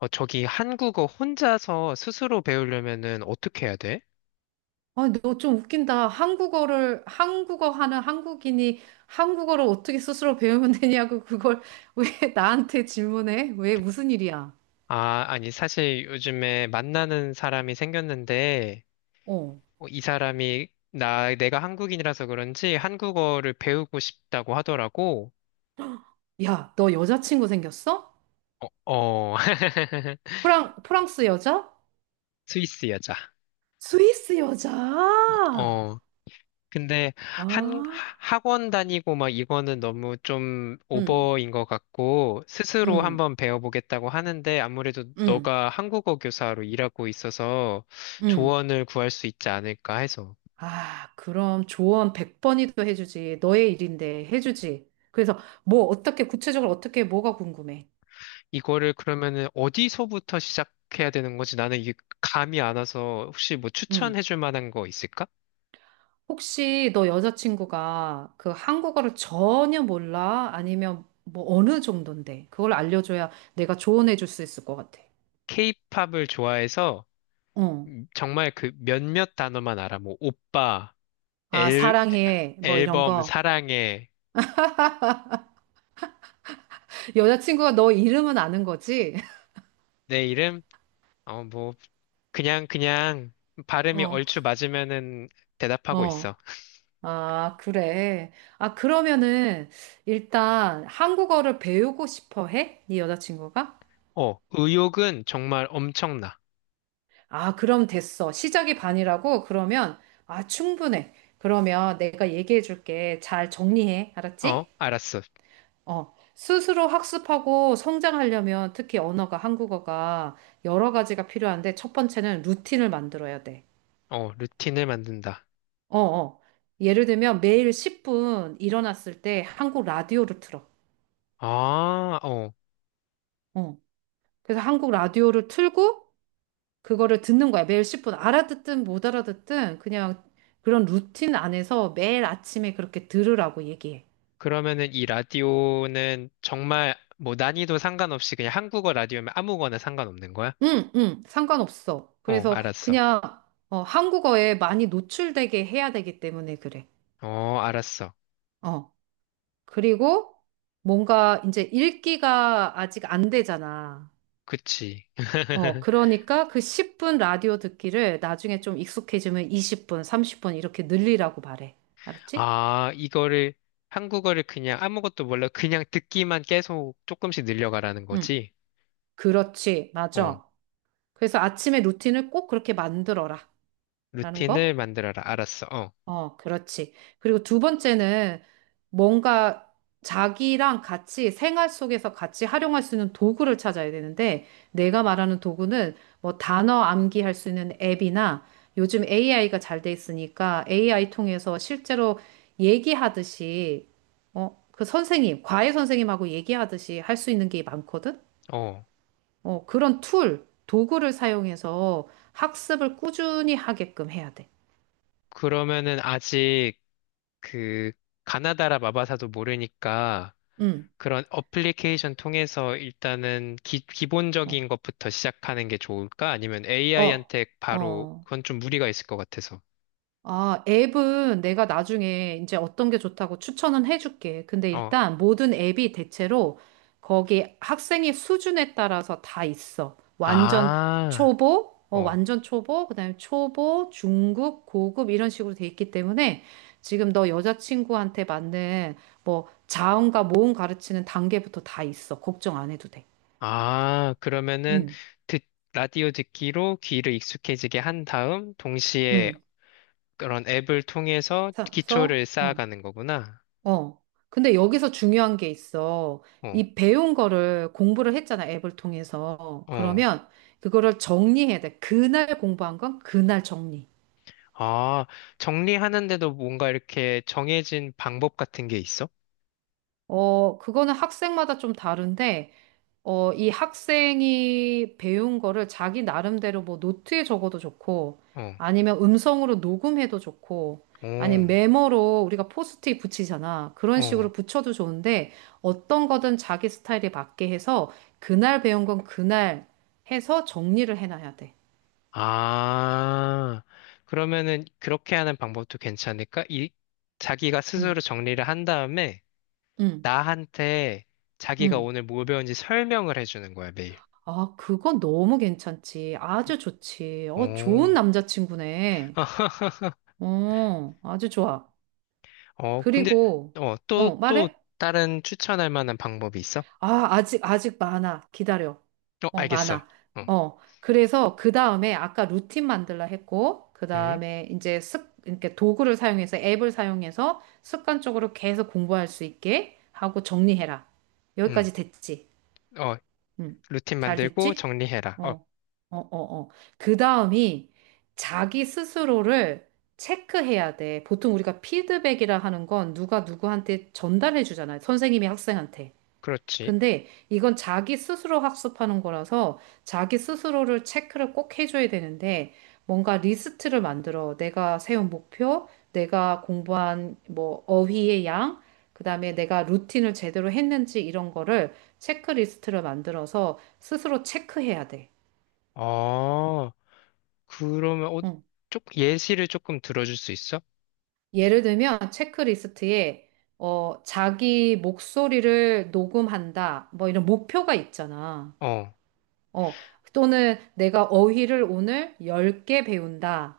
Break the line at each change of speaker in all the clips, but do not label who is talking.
저기 한국어 혼자서 스스로 배우려면은 어떻게 해야 돼?
아, 너 좀 웃긴다. 한국어 하는 한국인이 한국어를 어떻게 스스로 배우면 되냐고 그걸 왜 나한테 질문해? 왜 무슨 일이야?
아, 아니, 사실 요즘에 만나는 사람이 생겼는데,
어.
이 사람이 내가 한국인이라서 그런지 한국어를 배우고 싶다고 하더라고.
야, 너 여자친구 생겼어?
어, 어.
프랑스 여자?
스위스 여자.
스위스 여자?
어. 근데 한
아,
학원 다니고 막 이거는 너무 좀
응,
오버인 것 같고 스스로
응,
한번 배워보겠다고 하는데 아무래도
응,
너가 한국어 교사로 일하고 있어서
응.
조언을 구할 수 있지 않을까 해서
아, 그럼 조언 100번이도 해주지. 너의 일인데 해주지. 그래서 뭐 어떻게 구체적으로 어떻게 뭐가 궁금해?
이거를 그러면은 어디서부터 시작해야 되는 거지? 나는 이게 감이 안 와서 혹시 뭐
응.
추천해줄 만한 거 있을까?
혹시 너 여자친구가 그 한국어를 전혀 몰라? 아니면 뭐 어느 정도인데? 그걸 알려줘야 내가 조언해 줄 수 있을 것 같아.
케이팝을 좋아해서
어.
정말 그 몇몇 단어만 알아. 뭐 오빠,
아,
앨,
사랑해. 뭐 이런
앨범,
거.
사랑해,
여자친구가 너 이름은 아는 거지?
내 이름. 어, 뭐, 그냥 발음이
어,
얼추 맞으면은 대답하고
어.
있어.
아, 그래. 아, 그러면은 일단 한국어를 배우고 싶어 해? 네 여자친구가?
어, 의욕은 정말 엄청나.
아, 그럼 됐어. 시작이 반이라고? 그러면 아, 충분해. 그러면 내가 얘기해 줄게. 잘 정리해.
어,
알았지?
알았어.
어, 스스로 학습하고 성장하려면 특히 언어가 한국어가 여러 가지가 필요한데 첫 번째는 루틴을 만들어야 돼.
어, 루틴을 만든다.
어, 어. 예를 들면 매일 10분 일어났을 때 한국 라디오를 틀어.
아, 어.
어. 그래서 한국 라디오를 틀고 그거를 듣는 거야. 매일 10분 알아듣든 못 알아듣든 그냥 그런 루틴 안에서 매일 아침에 그렇게 들으라고 얘기해.
그러면은 이 라디오는 정말 뭐 난이도 상관없이 그냥 한국어 라디오면 아무거나 상관없는 거야?
응, 응, 상관없어.
어,
그래서
알았어.
그냥 한국어에 많이 노출되게 해야 되기 때문에 그래.
어, 알았어.
어. 그리고 뭔가 이제 읽기가 아직 안 되잖아.
그치.
어, 그러니까 그 10분 라디오 듣기를 나중에 좀 익숙해지면 20분, 30분 이렇게 늘리라고 말해. 알았지?
아, 이거를 한국어를 그냥 아무것도 몰라 그냥 듣기만 계속 조금씩 늘려가라는
응.
거지?
그렇지.
어.
맞아. 그래서 아침에 루틴을 꼭 그렇게 만들어라. 라는
루틴을
거.
만들어라. 알았어. 어.
어, 그렇지. 그리고 두 번째는 뭔가 자기랑 같이 생활 속에서 같이 활용할 수 있는 도구를 찾아야 되는데 내가 말하는 도구는 뭐 단어 암기할 수 있는 앱이나 요즘 AI가 잘 돼 있으니까 AI 통해서 실제로 얘기하듯이 그 선생님, 과외 선생님하고 얘기하듯이 할 수 있는 게 많거든?
어.
그런 툴, 도구를 사용해서 학습을 꾸준히 하게끔 해야 돼.
그러면은 아직 그 가나다라 마바사도 모르니까
응.
그런 어플리케이션 통해서 일단은
어.
기본적인 것부터 시작하는 게 좋을까? 아니면
어.
AI한테 바로
어,
그건 좀 무리가 있을 것 같아서.
아, 앱은 내가 나중에 이제 어떤 게 좋다고 추천은 해줄게. 근데
어.
일단 모든 앱이 대체로 거기 학생의 수준에 따라서 다 있어.
아. 어.
완전 초보, 그다음에 초보, 중급, 고급 이런 식으로 돼 있기 때문에 지금 너 여자친구한테 맞는 뭐 자음과 모음 가르치는 단계부터 다 있어. 걱정 안 해도 돼.
아, 그러면은
응,
듣, 라디오 듣기로 귀를 익숙해지게 한 다음 동시에
응.
그런 앱을 통해서 기초를
그래서
쌓아가는 거구나.
어. 근데 여기서 중요한 게 있어.
어.
이 배운 거를 공부를 했잖아, 앱을 통해서.
어.
그러면 그거를 정리해야 돼. 그날 공부한 건 그날 정리.
아, 정리하는데도 뭔가 이렇게 정해진 방법 같은 게 있어?
어, 그거는 학생마다 좀 다른데, 이 학생이 배운 거를 자기 나름대로 뭐 노트에 적어도 좋고,
어,
아니면 음성으로 녹음해도 좋고,
어,
아니면 메모로 우리가 포스트잇 붙이잖아. 그런
어.
식으로 붙여도 좋은데, 어떤 거든 자기 스타일에 맞게 해서, 그날 배운 건 그날 해서 정리를 해놔야 돼.
아, 그러면은 그렇게 하는 방법도 괜찮을까? 이, 자기가
응,
스스로 정리를 한 다음에
응,
나한테 자기가
응.
오늘 뭘 배운지 설명을 해주는 거야, 매일.
아, 그건 너무 괜찮지. 아주 좋지. 어, 좋은
어,
남자친구네. 어, 아주 좋아.
어, 근데,
그리고,
어, 또
말해?
다른 추천할 만한 방법이 있어?
아, 아직 많아. 기다려.
어,
어,
알겠어.
많아.
어,
어, 그래서 그 다음에 아까 루틴 만들라 했고, 그
음,
다음에 이제 이렇게 도구를 사용해서 앱을 사용해서 습관적으로 계속 공부할 수 있게 하고 정리해라.
음,
여기까지 됐지?
어,
응.
루틴
잘
만들고
됐지?
정리해라. 어,
어, 어, 어, 어. 그 다음이 자기 스스로를 체크해야 돼. 보통 우리가 피드백이라 하는 건 누가 누구한테 전달해 주잖아요. 선생님이 학생한테.
그렇지.
근데 이건 자기 스스로 학습하는 거라서 자기 스스로를 체크를 꼭 해줘야 되는데 뭔가 리스트를 만들어. 내가 세운 목표, 내가 공부한 뭐 어휘의 양, 그다음에 내가 루틴을 제대로 했는지 이런 거를 체크리스트를 만들어서 스스로 체크해야 돼.
아, 그러면, 어,
응.
쪽, 예시를 조금 들어줄 수 있어?
예를 들면 체크리스트에 자기 목소리를 녹음한다. 뭐 이런 목표가 있잖아.
어.
어, 또는 내가 어휘를 오늘 10개 배운다.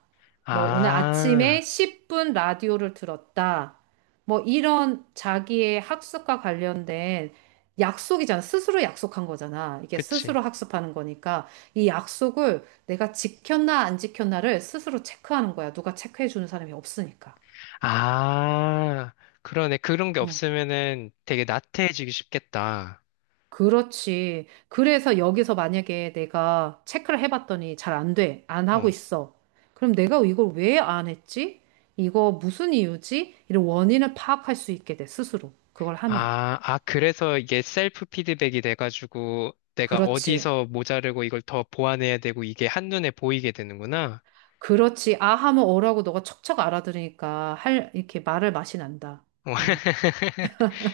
뭐, 오늘
아,
아침에 10분 라디오를 들었다. 뭐, 이런 자기의 학습과 관련된 약속이잖아. 스스로 약속한 거잖아. 이게
그치.
스스로 학습하는 거니까. 이 약속을 내가 지켰나 안 지켰나를 스스로 체크하는 거야. 누가 체크해 주는 사람이 없으니까.
아, 그러네. 그런 게
어.
없으면은 되게 나태해지기 쉽겠다.
그렇지. 그래서 여기서 만약에 내가 체크를 해봤더니 잘 안 돼. 안 하고
어.
있어. 그럼 내가 이걸 왜 안 했지? 이거 무슨 이유지? 이런 원인을 파악할 수 있게 돼, 스스로. 그걸 하면.
아, 아, 그래서 이게 셀프 피드백이 돼가지고 내가
그렇지.
어디서 모자르고 이걸 더 보완해야 되고 이게 한눈에 보이게 되는구나.
그렇지. 아 하면 어라고 너가 척척 알아들으니까 이렇게 말을 맛이 난다.
어.
음.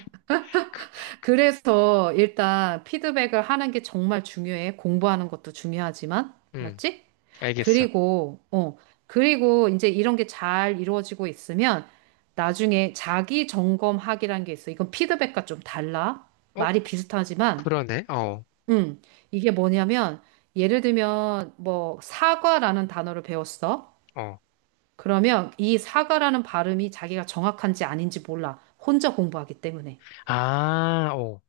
그래서 일단 피드백을 하는 게 정말 중요해. 공부하는 것도 중요하지만.
음,
알았지?
알겠어.
그리고, 어, 그리고 이제 이런 게 잘 이루어지고 있으면 나중에 자기 점검학이라는 게 있어. 이건 피드백과 좀 달라.
어,
말이 비슷하지만,
그러네. 어,
음, 이게 뭐냐면, 예를 들면, 뭐, 사과라는 단어를 배웠어.
어.
그러면 이 사과라는 발음이 자기가 정확한지 아닌지 몰라. 혼자 공부하기 때문에.
아, 어.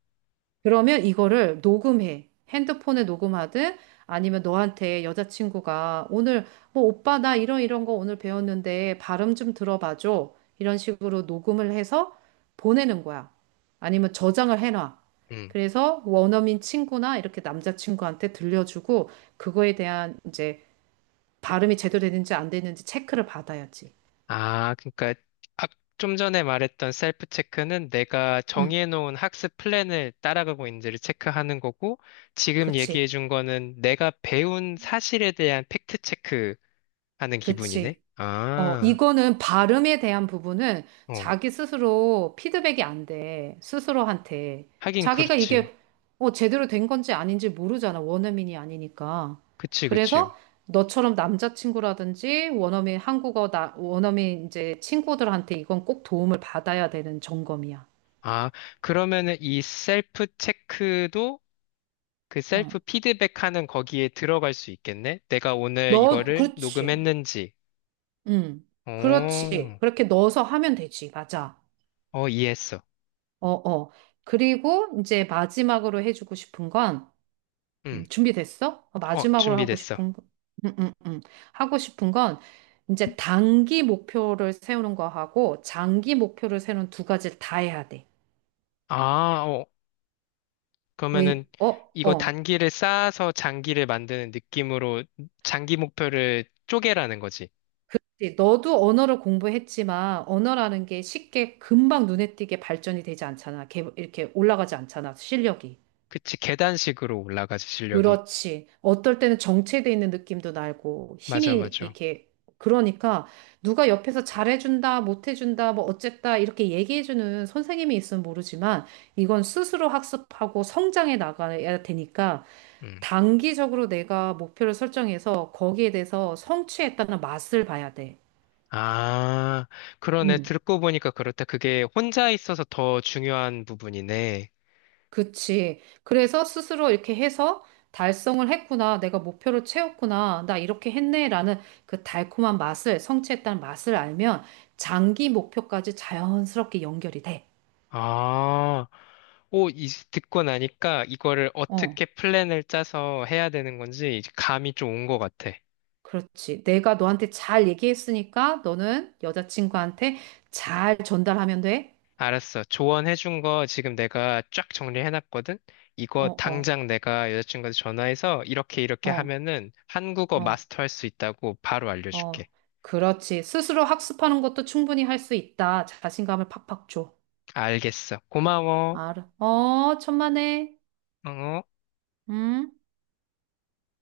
그러면 이거를 녹음해. 핸드폰에 녹음하든 아니면 너한테 여자친구가 오늘 뭐 오빠 나 이런 거 오늘 배웠는데 발음 좀 들어봐줘. 이런 식으로 녹음을 해서 보내는 거야. 아니면 저장을 해놔. 그래서 원어민 친구나 이렇게 남자친구한테 들려주고 그거에 대한 이제 발음이 제대로 되는지 안 되는지 체크를 받아야지.
아, 그러니까 아, 좀 전에 말했던 셀프 체크는 내가
응,
정해놓은 학습 플랜을 따라가고 있는지를 체크하는 거고, 지금
그치,
얘기해준 거는 내가 배운 사실에 대한 팩트 체크하는 기분이네.
그치. 어,
아,
이거는 발음에 대한 부분은
어,
자기 스스로 피드백이 안 돼. 스스로한테.
하긴
자기가
그렇지.
이게 제대로 된 건지 아닌지 모르잖아. 원어민이 아니니까.
그치, 그치.
그래서 너처럼 남자친구라든지 원어민 이제 친구들한테 이건 꼭 도움을 받아야 되는 점검이야.
아, 그러면은 이 셀프 체크도 그 셀프
응.
피드백하는 거기에 들어갈 수 있겠네? 내가 오늘
너,
이거를
그렇지.
녹음했는지.
응. 그렇지.
오,
그렇게 넣어서 하면 되지. 맞아.
어, 이해했어.
어, 어. 그리고, 이제 마지막으로 해주고 싶은 건
응.
준비됐어?
어,
마지막으로 하고
준비됐어.
싶은 거, 음, 음, 음. 하고 싶은 건 이제 단기 목표를 세우는 거하고 장기 목표를 세우는 두 가지를 다 해야 돼.
아, 어,
왜,
그러면은
어,
이거
어.
단기를 쌓아서 장기를 만드는 느낌으로 장기 목표를 쪼개라는 거지.
이제 너도 언어를 공부했지만 언어라는 게 쉽게 금방 눈에 띄게 발전이 되지 않잖아. 이렇게 올라가지 않잖아. 실력이.
그치, 계단식으로 올라가지, 실력이.
그렇지. 어떨 때는 정체돼 있는 느낌도 나고
맞아,
힘이
맞아.
이렇게 그러니까 누가 옆에서 잘해준다, 못해준다, 뭐 어쨌다 이렇게 얘기해주는 선생님이 있으면 모르지만 이건 스스로 학습하고 성장해 나가야 되니까
음.
단기적으로 내가 목표를 설정해서 거기에 대해서 성취했다는 맛을 봐야 돼.
아, 그러네.
음.
듣고 보니까 그렇다. 그게 혼자 있어서 더 중요한 부분이네.
그치. 그래서 스스로 이렇게 해서 달성을 했구나. 내가 목표를 채웠구나. 나 이렇게 했네라는 그 달콤한 맛을, 성취했다는 맛을 알면 장기 목표까지 자연스럽게 연결이 돼.
아, 오, 이, 듣고 나니까 이거를
어,
어떻게 플랜을 짜서 해야 되는 건지 이제 감이 좀 온 것 같아.
그렇지. 내가 너한테 잘 얘기했으니까 너는 여자친구한테 잘 전달하면 돼.
알았어. 조언해준 거 지금 내가 쫙 정리해놨거든?
어,
이거
어,
당장 내가 여자친구한테 전화해서 이렇게 이렇게
어,
하면은 한국어
어,
마스터할 수 있다고 바로 알려줄게.
어. 그렇지. 스스로 학습하는 것도 충분히 할 수 있다. 자신감을 팍팍 줘.
알겠어. 고마워.
알아. 어, 천만에.
어?
음.